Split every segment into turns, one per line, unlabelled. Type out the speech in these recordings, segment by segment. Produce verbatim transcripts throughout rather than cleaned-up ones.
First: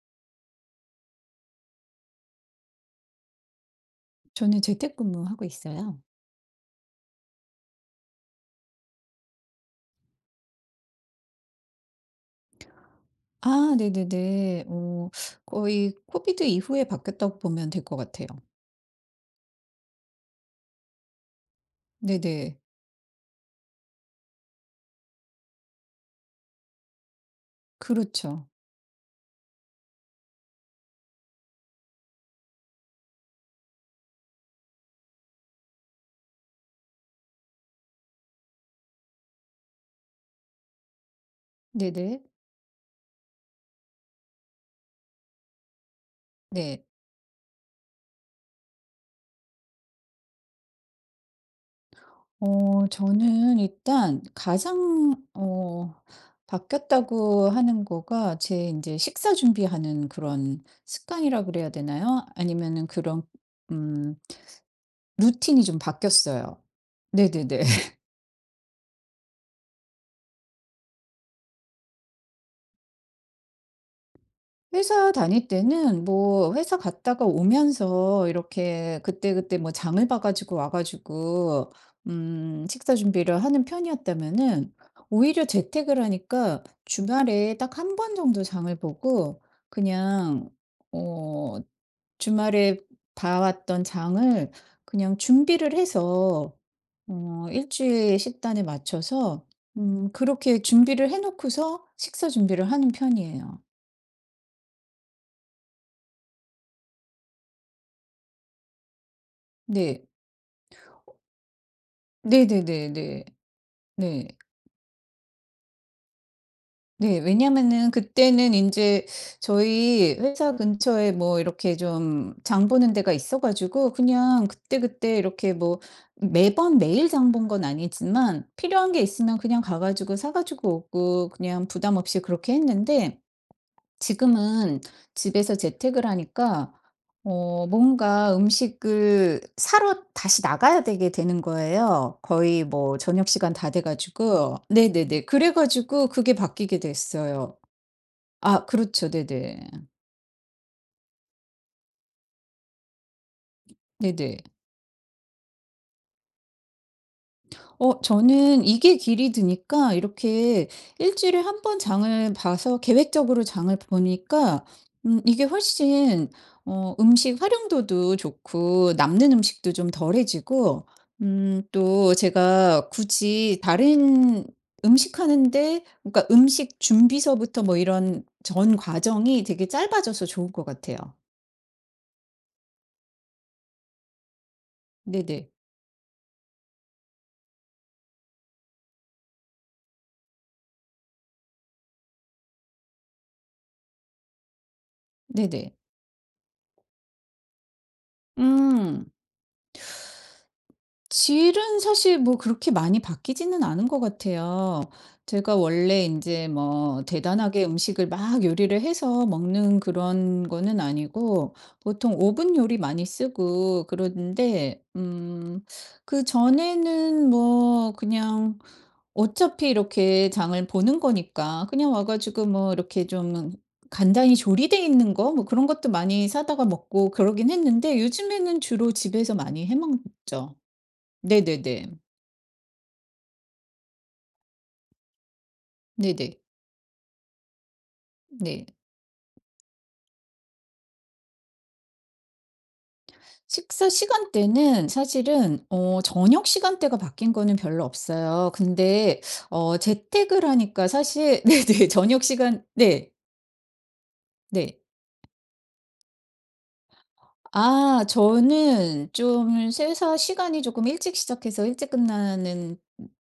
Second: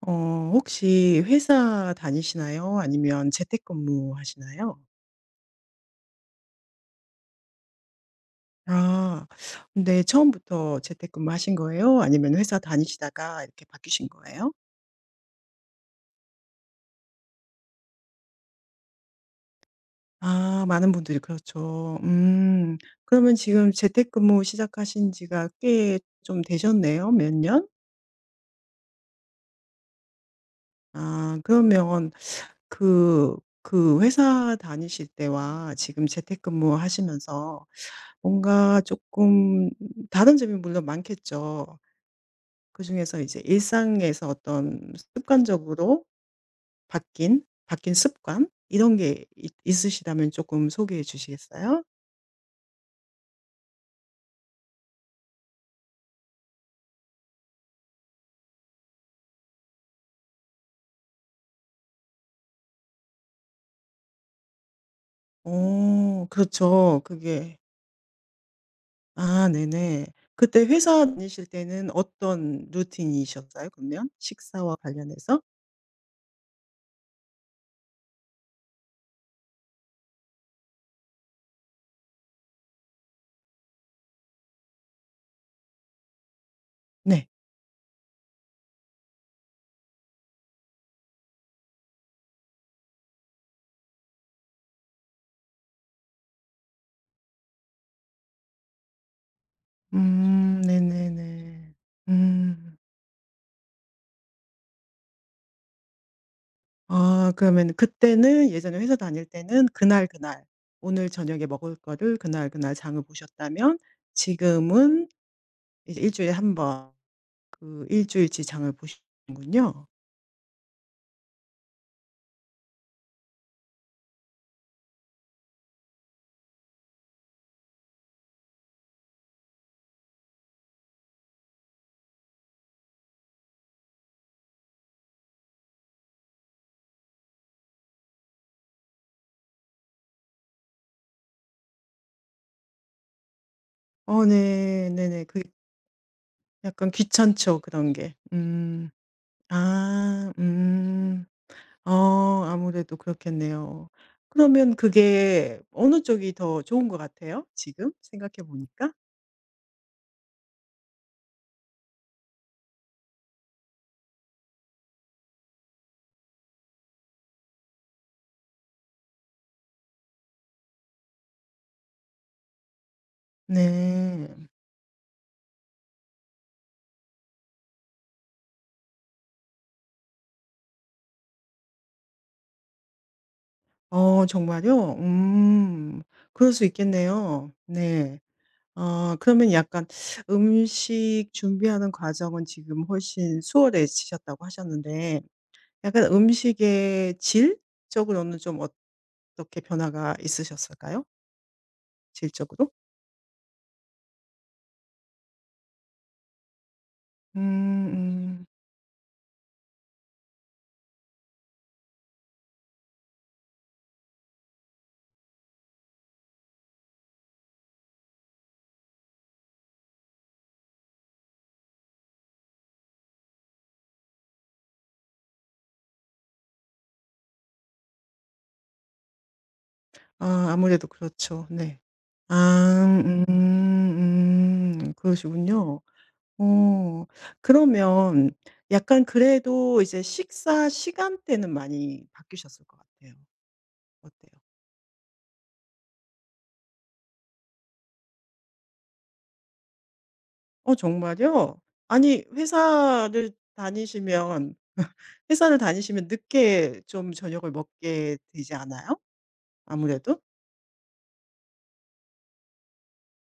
어 혹시 회사 다니시나요? 아니면 재택근무
저는
하시나요?
재택근무하고 있어요.
아. 근데 처음부터 재택근무 하신 거예요? 아니면 회사 다니시다가 이렇게
아,
바뀌신 거예요?
네네네. 어 거의 코비드 이후에 바뀌었다고 보면 될 것 같아요.
아 많은 분들이 그렇죠.
네네.
음. 그러면 지금 재택근무 시작하신 지가 꽤 좀 되셨네요. 몇 년?
그렇죠.
아 그러면 그 그 회사 다니실 때와 지금 재택근무 하시면서 뭔가 조금 다른 점이 물론 많겠죠.
네네.
그중에서 이제 일상에서 어떤 습관적으로
네.
바뀐 바뀐 습관 이런 게 있 있으시다면 조금 소개해 주시겠어요?
어 저는 일단 가장 어 바뀌었다고 하는 거가 제 이제 식사 준비하는 그런 습관이라 그래야 되나요? 아니면은 그런 음 루틴이 좀
어
바뀌었어요.
그렇죠. 그게
네네네.
아 네네. 그때 회사 다니실 때는 어떤 루틴이셨어요 그러면? 식사와
회사
관련해서?
다닐 때는 뭐 회사 갔다가 오면서 이렇게 그때그때 뭐 장을 봐 가지고 와 가지고 음 식사 준비를 하는 편이었다면은, 오히려 재택을 하니까
네.
주말에 딱 한 번 정도 장을 보고, 그냥 어 주말에 봐 왔던 장을 그냥 준비를 해서 어 일주일 식단에 맞춰서 음
음
그렇게 준비를 해
네네네.
놓고서 식사 준비를
음.
하는 편이에요.
아 그러면 그때는 예전에 회사 다닐 때는
네.
그날 그날 오늘 저녁에 먹을 거를 그날 그날 장을
네네네네.
보셨다면
네.
지금은 이제 주일에 한 번
네.
그
왜냐면은
일 주일치
그때는
장을
인제
보시는군요.
저희 회사 근처에 뭐 이렇게 좀 장 보는 데가 있어 가지고 그냥 그때그때 이렇게 뭐 매번 매일 장 본 건 아니지만 필요한 게 있으면 그냥 가 가지고 사 가지고 오고 그냥 부담 없이 그렇게 했는데, 지금은 집에서 재택을 하니까 어 뭔가 음식을 사러 다시 나가야 되게 되는 거예요. 거의 뭐 저녁 시간 다 돼
어
가지고.
네. 네네.
네네네.
그
그래 가지고 그게 바뀌게
약간
됐어요.
귀찮죠, 그런 게.
아,
음.
그렇죠. 네네.
아 음. 어 아무래도 그렇겠네요.
네네.
그러면 그게 어느 쪽이 더 좋은 것 같아요, 지금
어
생각해
저는
보니까?
이게 길이 드니까 이렇게 일주일에 한번 장을 봐서 계획적으로 장을 보니까 음 이게 훨씬 어 음식 활용도도 좋고 남는 음식도 좀 덜해지고 음 또 제가 굳이
네.
다른 음식 하는데, 그러니까 음식 준비서부터 뭐 이런 전 과정이 되게 짧아져서 좋은 것 같아요.
어 정말요?
네네.
음. 그럴 수 있겠네요. 네. 어 그러면 약간 음식 준비하는 과정은 지금 훨씬 수월해지셨다고 하셨는데
네네.
약간 음식의 질적으로는 좀
음.
어떻게 변화가 있으셨을까요?
질은 사실 뭐
질적으로?
그렇게 많이 바뀌지는 않은 것 같아요. 제가 원래 이제 뭐 대단하게
음
음식을 막
음.
요리를 해서 먹는 그런 거는 아니고, 보통 오븐 요리 많이 쓰고 그러는데, 음 그전에는 뭐 그냥 어차피 이렇게 장을 보는 거니까 그냥 와 가지고 뭐 이렇게 좀 간단히 조리돼 있는 거 뭐 그런 것도 많이 사다가 먹고 그러긴 했는데, 요즘에는 주로 집에서 많이 해
아
먹죠.
아무래도 그렇죠. 네.
네네네.
아 음 음. 그러시군요.
네네.
어 그러면
네.
약간 그래도 이제 식사 시간대는 많이 바뀌셨을 것 같아요.
식사
어때요?
시간대는 사실은 어 저녁 시간대가 바뀐 거는 별로 없어요. 근데 어 재택을
어
하니까 사실
정말요?
네네 저녁
아니
시간 네.
회사를 다니시면
네.
회사를 다니시면 늦게 좀 저녁을
아,
먹게 되지 않아요?
저는 좀 회사
아무래도?
시간이 조금 일찍 시작해서 일찍 끝나는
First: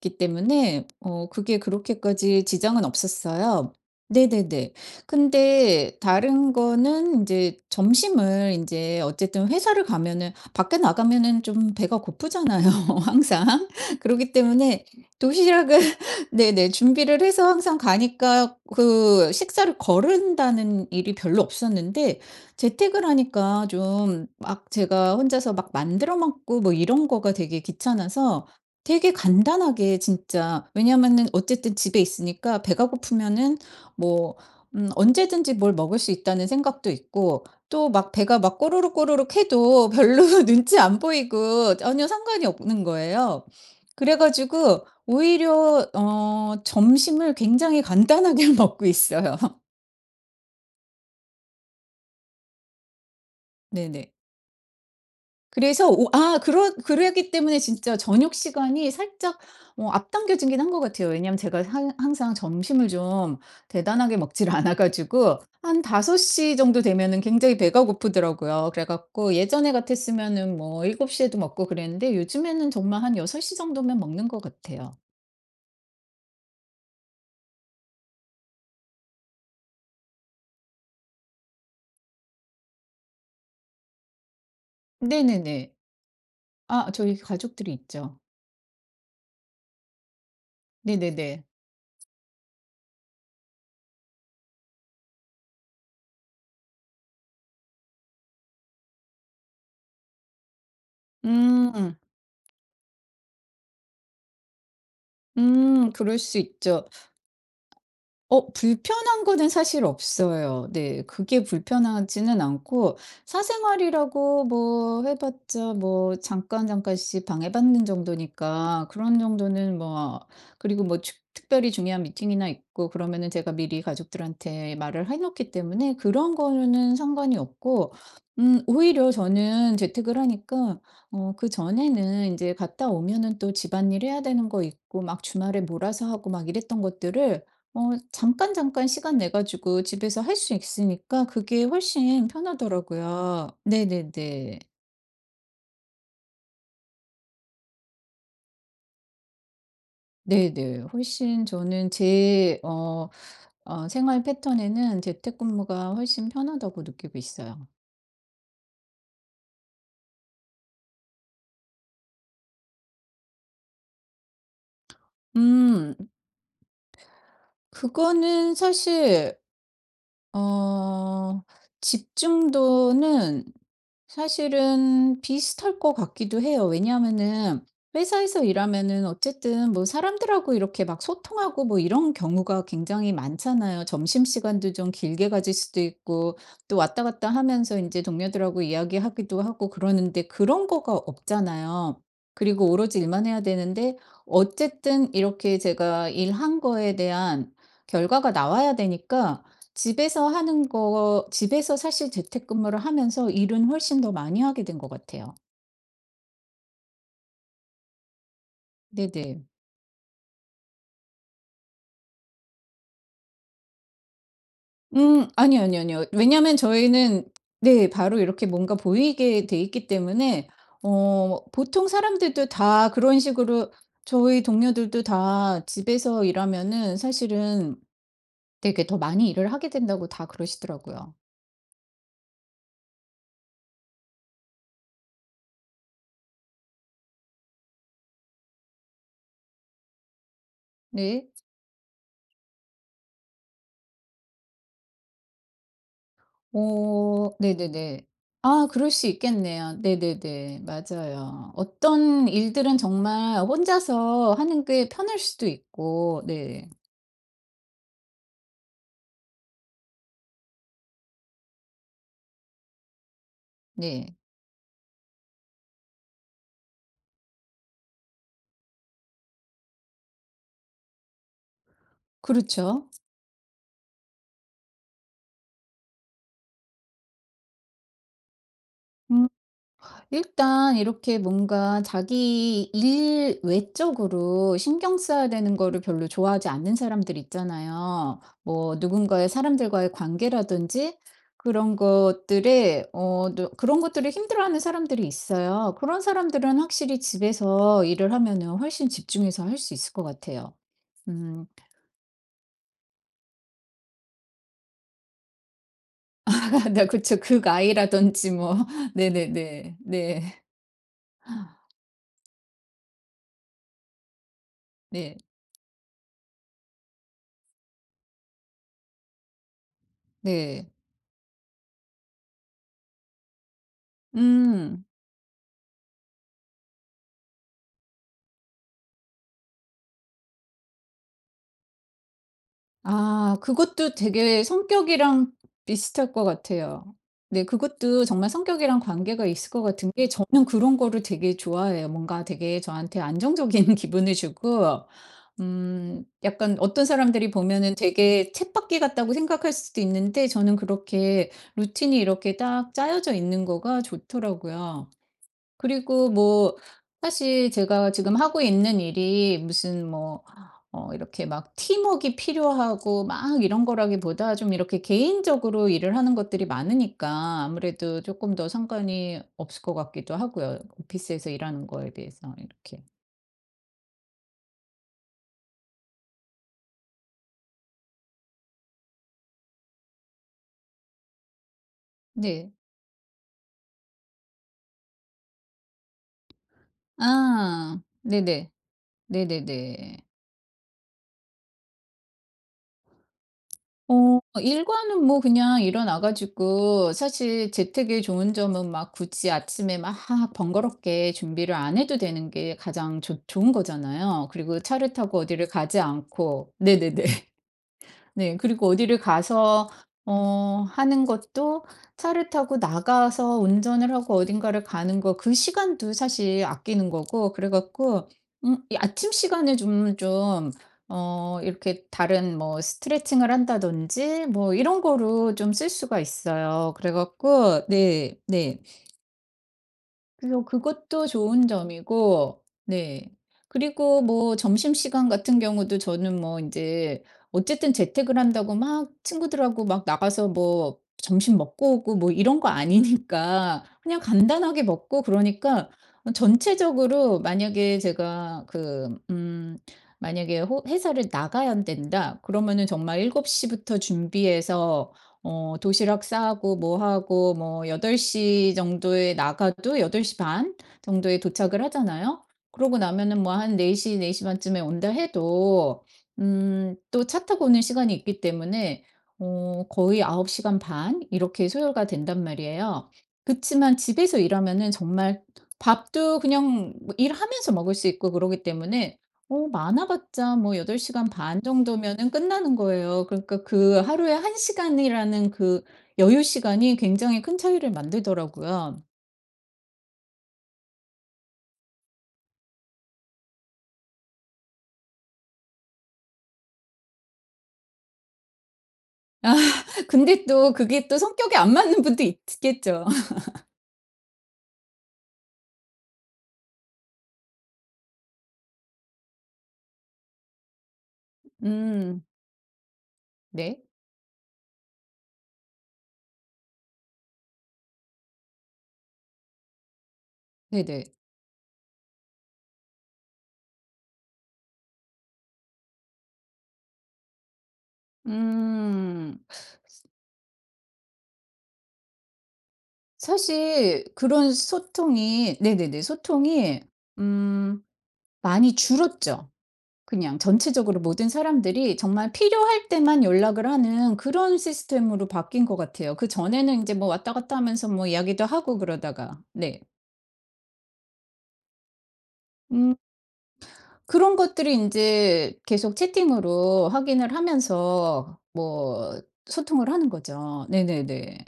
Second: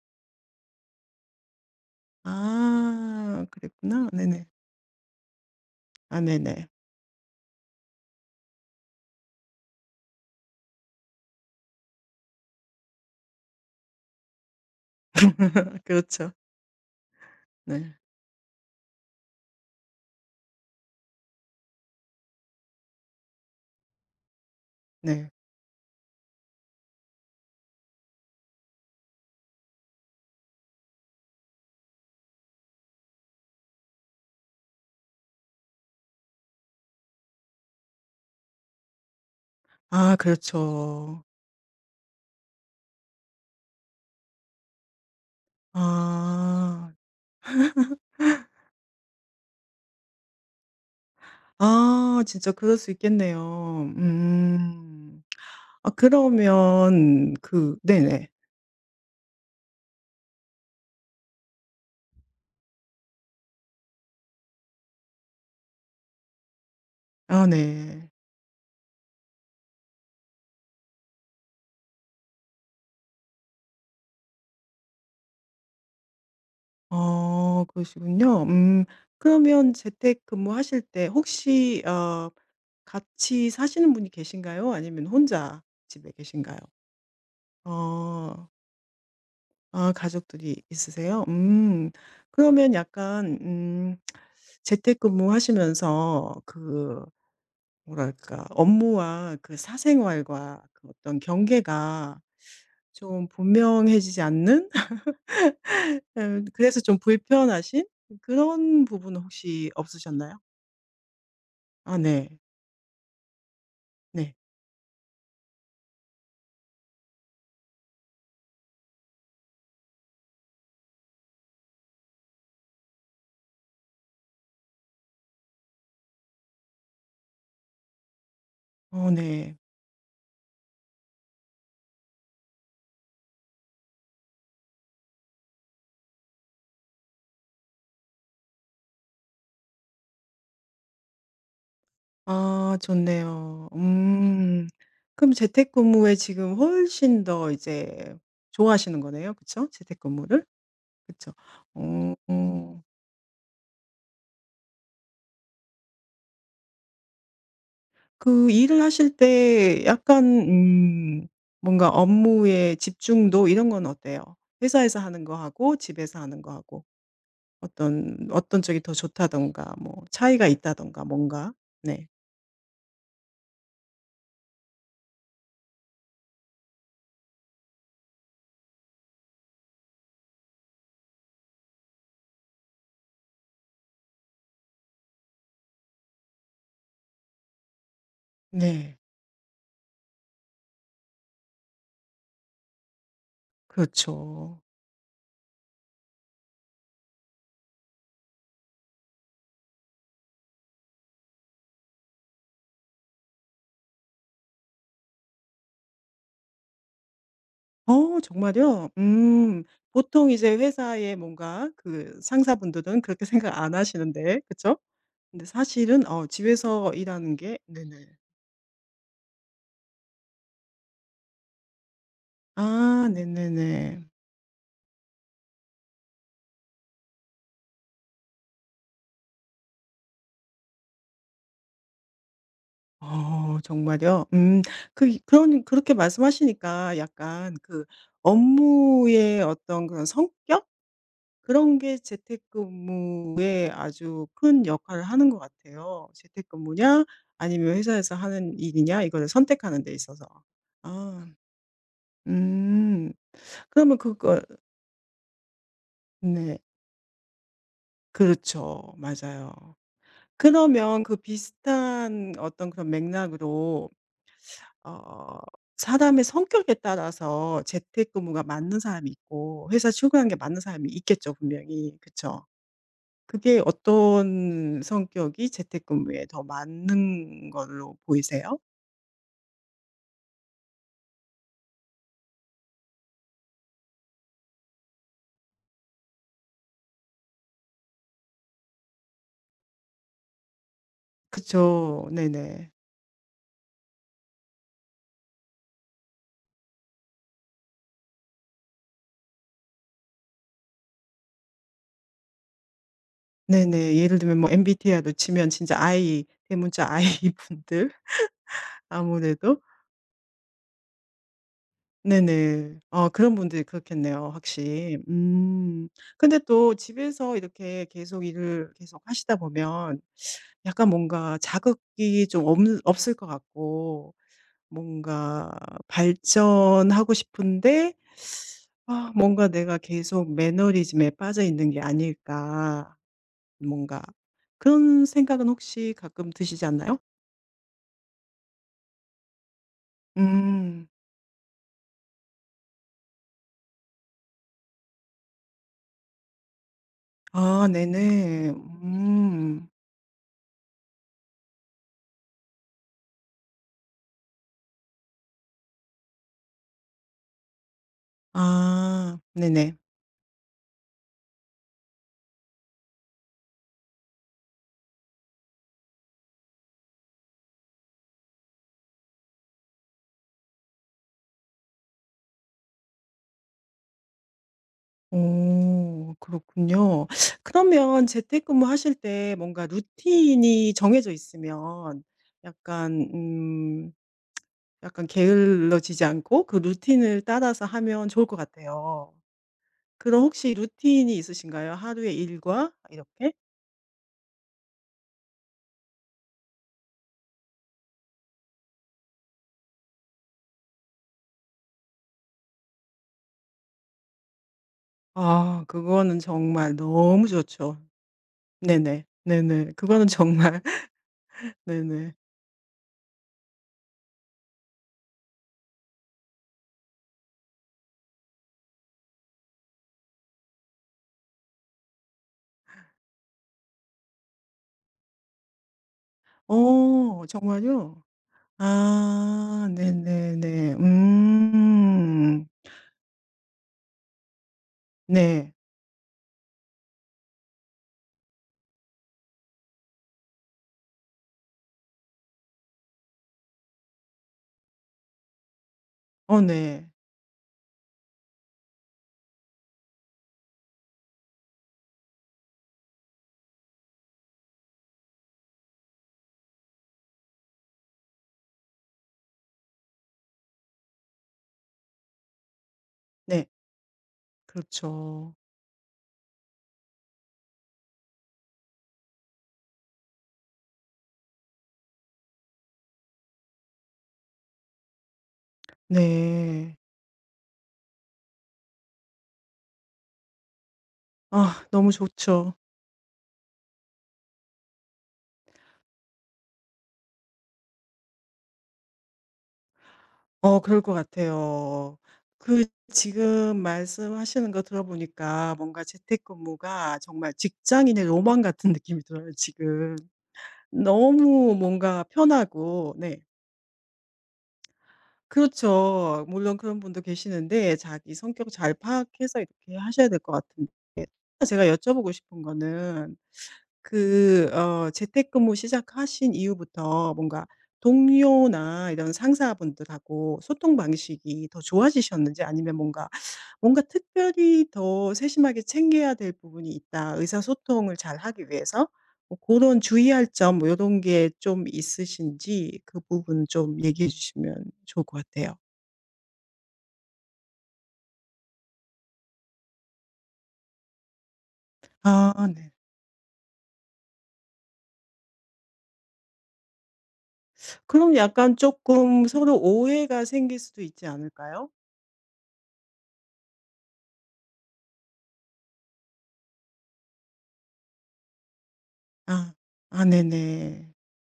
기 때문에 어 그게 그렇게까지 지장은
아
없었어요.
그랬구나. 네네.
네네네. 근데
아
다른
네네.
거는 이제 점심을 이제 어쨌든 회사를 가면은 밖에 나가면은 좀 배가 고프잖아요 항상. 그러기 때문에 도시락을
그렇죠.
네네 준비를 해서 항상
네.
가니까 그 식사를 거른다는 일이 별로 없었는데, 재택을 하니까 좀 막 제가
네.
혼자서 막 만들어 먹고 뭐 이런 거가 되게 귀찮아서 되게 간단하게, 진짜 왜냐면은 어쨌든 집에 있으니까 배가 고프면은 뭐 음, 언제든지 뭘 먹을 수 있다는 생각도 있고, 또 막 배가 막 꼬르륵 꼬르륵 해도
아
별로 눈치 안
그렇죠.
보이고 전혀 상관이 없는 거예요. 그래가지고 오히려 어,
아.
점심을 굉장히 간단하게 먹고 있어요.
아 진짜 그럴 수 있겠네요.
네네.
음.
그래서
아
오 아 그러 그러기
그러면
때문에
그
진짜
네네.
저녁 시간이 살짝 어 앞당겨지긴 한 것 같아요. 왜냐하면 제가 항 항상 점심을 좀 대단하게 먹지를 않아 가지고 한다섯 시 정도 되면은
아
굉장히 배가
네.
고프더라고요. 그래 갖고 예전에 같았으면은 뭐일곱 시 에도 먹고 그랬는데, 요즘에는 정말 한여섯 시 정도면 먹는 것 같아요.
어 그러시군요. 음 그러면 재택근무하실 때 혹시 어 같이 사시는 분이 계신가요? 아니면 혼자
네네네.
집에 계신가요?
아, 저희 가족들이 있죠.
어. 아 가족들이 있으세요?
네네네.
음. 그러면 약간 음 재택근무 하시면서 그 뭐랄까 업무와 그 사생활과 그 어떤
음.
경계가 좀 분명해지지 않는?
음 그럴 수
음, 그래서
있죠.
좀 불편하신
어
그런 부분은
불편한 거는
혹시
사실
없으셨나요?
없어요. 네. 그게
아 네.
불편하지는 않고,
네.
사생활이라고 뭐 해 봤자 뭐 잠깐 잠깐씩 방해받는 정도니까 그런 정도는 뭐, 그리고 뭐 축 특별히 중요한 미팅이나 있고 그러면은 제가 미리 가족들한테 말을 해 놓기 때문에 그런 거는 상관이 없고, 음
어
오히려
네.
저는 재택을 하니까 어 그전에는 이제 갔다 오면은 또 집안일 해야 되는 거 있고 막 주말에 몰아서 하고 막 이랬던 것들을 어 잠깐 잠깐 시간 내 가지고 집에서 할 수 있으니까 그게 훨씬
아
편하더라고요.
좋네요.
네네네.
음. 그럼 재택근무에 지금 훨씬 더 이제 좋아하시는 거네요. 그쵸? 재택근무를?
네네.
그쵸.
훨씬 저는
어.
제
어,
어 어 생활 패턴에는 재택근무가 훨씬 편하다고 느끼고 있어요.
그 일을 하실 때 약간 음 뭔가 업무의 집중도 이런 건 어때요? 회사에서 하는 거하고
음.
집에서 하는 거하고 어떤
그거는
어떤 쪽이 더
사실
좋다든가 뭐 차이가 있다든가
어
뭔가. 네.
집중도는 사실은 비슷할 것 같기도 해요. 왜냐하면은 회사에서 일하면은 어쨌든 뭐 사람들하고 이렇게 막 소통하고 뭐 이런 경우가 굉장히 많잖아요. 점심시간도 좀 길게 가질 수도 있고 또 왔다 갔다 하면서 이제 동료들하고
네.
이야기하기도 하고 그러는데, 그런 거가 없잖아요. 그리고 오로지 일만 해야 되는데,
그렇죠.
어쨌든 이렇게 제가 일한 거에 대한 결과가 나와야 되니까 집에서 하는 거 집에서 사실 재택근무를 하면서 일은 훨씬 더 많이 하게 된 것 같아요.
어 정말요?
네네.
음. 보통 이제 회사에 뭔가 그 상사분들은 그렇게 생각 안 하시는데 그쵸?
음
근데
아니요, 아니요, 아니요.
사실은 어
왜냐하면
집에서
저희는
일하는 게
네
네네.
바로 이렇게 뭔가 보이게 돼 있기 때문에 어 보통 사람들도 다
아
그런 식으로
네네네.
저희 동료들도 다 집에서 일하면은 사실은 되게 더 많이 일을 하게 된다고 다 그러시더라고요.
어 정말요? 음. 그 그런 그렇게 말씀하시니까 약간 그 업무의 어떤 그런 성격
네.
그런 게 재택근무에 아주 큰 역할을 하는 것 같아요. 재택근무냐
어
아니면
네네네.
회사에서 하는
아, 그럴
일이냐
수
이거를
있겠네요.
선택하는 데 있어서.
네네네.
아
맞아요. 어떤 일들은
음.
정말
그러면
혼자서
그거
하는 게 편할 수도 있고.
네.
네.
그렇죠. 맞아요. 그러면 그 비슷한 어떤 그런 맥락으로
네.
어 사람의 성격에 따라서 재택근무가 맞는 사람이 있고 회사 출근하는 게 맞는 사람이 있겠죠, 분명히. 그쵸?
그렇죠.
그게 어떤 성격이 재택근무에 더 맞는 걸로 보이세요?
음. 일단 이렇게 뭔가 자기 일 외적으로 신경 써야 되는 거를 별로 좋아하지 않는 사람들 있잖아요. 뭐 누군가의 사람들과의 관계라든지 그런
그쵸. 네네.
것들에 어 또 그런 것들을 힘들어하는 사람들이 있어요. 그런 사람들은 확실히 집에서 일을 하면은 훨씬 집중해서 할 수 있을 것 같아요. 음.
네네. 예를 들면 뭐 엠비티아이로 치면 진짜 아이, 대문자
네
아이
그쵸.
분들
극아이라든지 뭐
아무래도
네네네. 네.
네네. 어 그런 분들이 그렇겠네요, 확실히.
네.
음. 근데 또 집에서 이렇게 계속 일을 계속 하시다 보면
네.
약간 뭔가 자극이 좀 없 없을 것 같고
음.
뭔가 발전하고 싶은데 아 뭔가 '내가 계속 매너리즘에 빠져 있는 게 아닐까.'
아, 그것도
뭔가
되게
그런
성격이랑
생각은 혹시
비슷할 것
가끔 드시지
같아요.
않나요?
네 그것도 정말 성격이랑 관계가 있을 것 같은 게, 저는 그런
음.
거를 되게 좋아해요. 뭔가 되게 저한테 안정적인 기분을 주고, 음 약간 어떤 사람들이
아
보면은 되게
네네.
쳇바퀴 같다고 생각할
음.
수도 있는데, 저는 그렇게 루틴이 이렇게 딱 짜여져 있는 거가 좋더라고요. 그리고 뭐 사실 제가 지금 하고 있는
아
일이
네네.
무슨 뭐 어 이렇게 막 팀웍이 필요하고 막 이런 거라기보다 좀 이렇게 개인적으로 일을 하는 것들이 많으니까 아무래도 조금 더 상관이 없을 것 같기도 하고요. 오피스에서 일하는 거에 비해서 이렇게.
오 그렇군요. 그러면 재택근무하실 때 뭔가 루틴이 정해져 있으면
네.
약간 음 약간 게을러지지 않고 그 루틴을 따라서
아.
하면 좋을 것
네네.
같아요.
네네네.
그럼 혹시 루틴이 있으신가요? 하루의 일과 이렇게?
어 일과는 뭐 그냥 일어나 가지고, 사실 재택의 좋은 점은 막 굳이 아침에 막 번거롭게 준비를 안 해도 되는 게 가장 좋 좋은 거잖아요. 그리고 차를 타고 어디를
아
가지
그거는
않고.
정말
네네네.
너무 좋죠.
네. 그리고 어디를
네네.
가서
네네. 그거는 정말
어 하는 것도
네네.
차를 타고 나가서 운전을 하고 어딘가를 가는 거 그 시간도 사실 아끼는 거고, 그래 갖고 음 이 아침 시간에 좀 좀 어 이렇게 다른 뭐 스트레칭을 한다든지 뭐 이런 거로 좀 쓸 수가 있어요. 그래
어
갖고
정말요?
네. 네.
아
그래서
네네네.
그것도 좋은 점이고.
음.
네. 그리고 뭐 점심시간 같은
네.
경우도 저는 뭐 이제 어쨌든 재택을 한다고 막 친구들하고 막 나가서 뭐 점심 먹고 오고 뭐 이런 거 아니니까 그냥 간단하게 먹고 그러니까 어
어 네.
전체적으로, 만약에 제가 그 음 만약에 호 회사를 나가야 된다 그러면은 정말 일곱 시 시부터 준비해서 어 도시락 싸고 뭐 하고 뭐여덟 시 정도에 나가도 여덟 시 반 정도에 도착을 하잖아요. 그러고 나면은 뭐
네.
한네 시 네4반쯤에 온다
그렇죠.
해도 음 또 차 타고 오는 시간이 있기 때문에 어 거의 아홉 시간 시간 반 이렇게 소요가 된단 말이에요. 그치만 집에서 일하면은 정말 밥도 그냥
네.
뭐 일하면서 먹을 수 있고 그러기 때문에 어 많아봤자 뭐 여덟 시간 시간 반
아 너무
정도면은
좋죠.
끝나는 거예요. 그러니까 그 하루에 한 시간이라는 그 여유 시간이 굉장히 큰 차이를 만들더라고요.
어 그럴 것 같아요. 그 지금 말씀하시는 거 들어보니까 뭔가 재택근무가 정말 직장인의 로망 같은 느낌이 들어요
아
지금.
근데 또 그게 또 성격에 안
너무
맞는 분도
뭔가
있겠죠.
편하고 네. 그렇죠. 물론 그런 분도 계시는데 자기 성격 잘 파악해서 이렇게 하셔야 될 것 같은데 제가
음
여쭤보고 싶은 거는
네.
그 어 재택근무 시작하신 이후부터 뭔가 동료나 이런 상사분들하고 소통
네네.
방식이 더 좋아지셨는지 아니면 뭔가 뭔가 특별히 더 세심하게 챙겨야 될 부분이 있다. 의사소통을 잘하기 위해서
음.
뭐 고런 주의할 점 뭐 요런 게 좀 있으신지 그 부분 좀
사실
얘기해
그런
주시면 좋을 것
소통이
같아요.
네네네. 소통이 음 많이 줄었죠. 그냥 전체적으로 모든 사람들이 정말
아
필요할
네.
때만 연락을 하는 그런 시스템으로 바뀐 것 같아요. 그전에는 인제 뭐 왔다 갔다 하면서 뭐
그럼
이야기도
약간
하고 그러다가.
조금 서로
네.
오해가 생길 수도 있지 않을까요?
음 그런 것들이 인제 계속 채팅으로 확인을 하면서 뭐
아.
소통을 하는
아
거죠.
네네.
네네네.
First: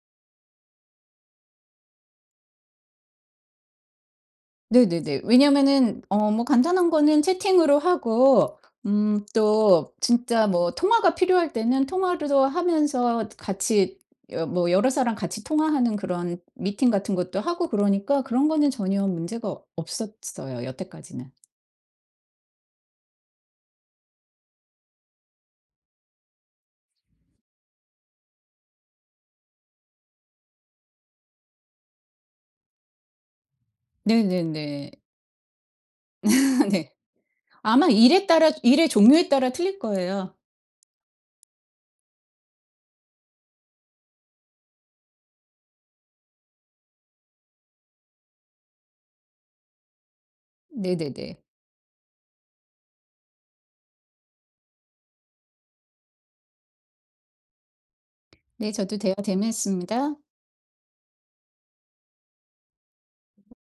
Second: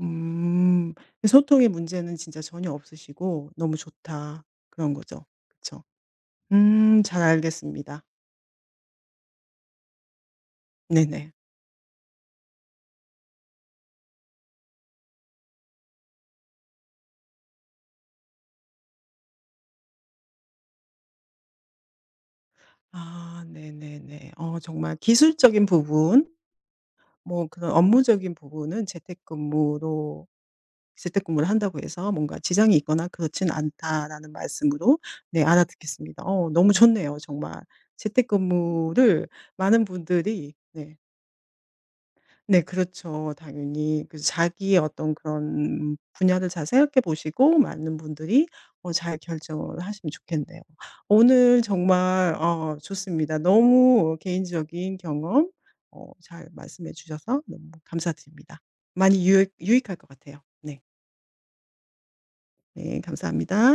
음. 소통의 문제는 진짜 전혀 없으시고 '너무 좋다.' 그런
네네네.
거죠. 그쵸?
왜냐면은 어 뭐 간단한
음 잘
거는 채팅으로
알겠습니다.
하고, 음 또 진짜 뭐 통화가
네네.
필요할 때는 통화로도 하면서 같이 여 뭐 여러 사람 같이 통화하는 그런 미팅 같은 것도 하고 그러니까 그런 거는 전혀 문제가 없었어요, 여태까지는.
아 네네네. 어 정말 기술적인 부분 뭐 그런 업무적인 부분은 재택근무로 재택근무를 한다고 해서 뭔가 지장이 있거나 그렇진 않다라는
네네네.
말씀으로 네 알아듣겠습니다. 어 너무
네.
좋네요 정말.
아마 일에 따라 일의
재택근무를
종류에 따라 틀릴
많은
거예요.
분들이 네. 네 그렇죠 당연히. 그 자기의 어떤 그런 분야를 잘 생각해 보시고 많은 분들이 어 잘 결정을 하시면 좋겠네요.
네네네.
오늘 정말 어 좋습니다. 너무 개인적인 경험 어 잘 말씀해 주셔서 너무 감사드립니다.
네 저도 대화
많이
재미
유익
있습니
유익할 것
다
같아요. 네. 네 감사합니다.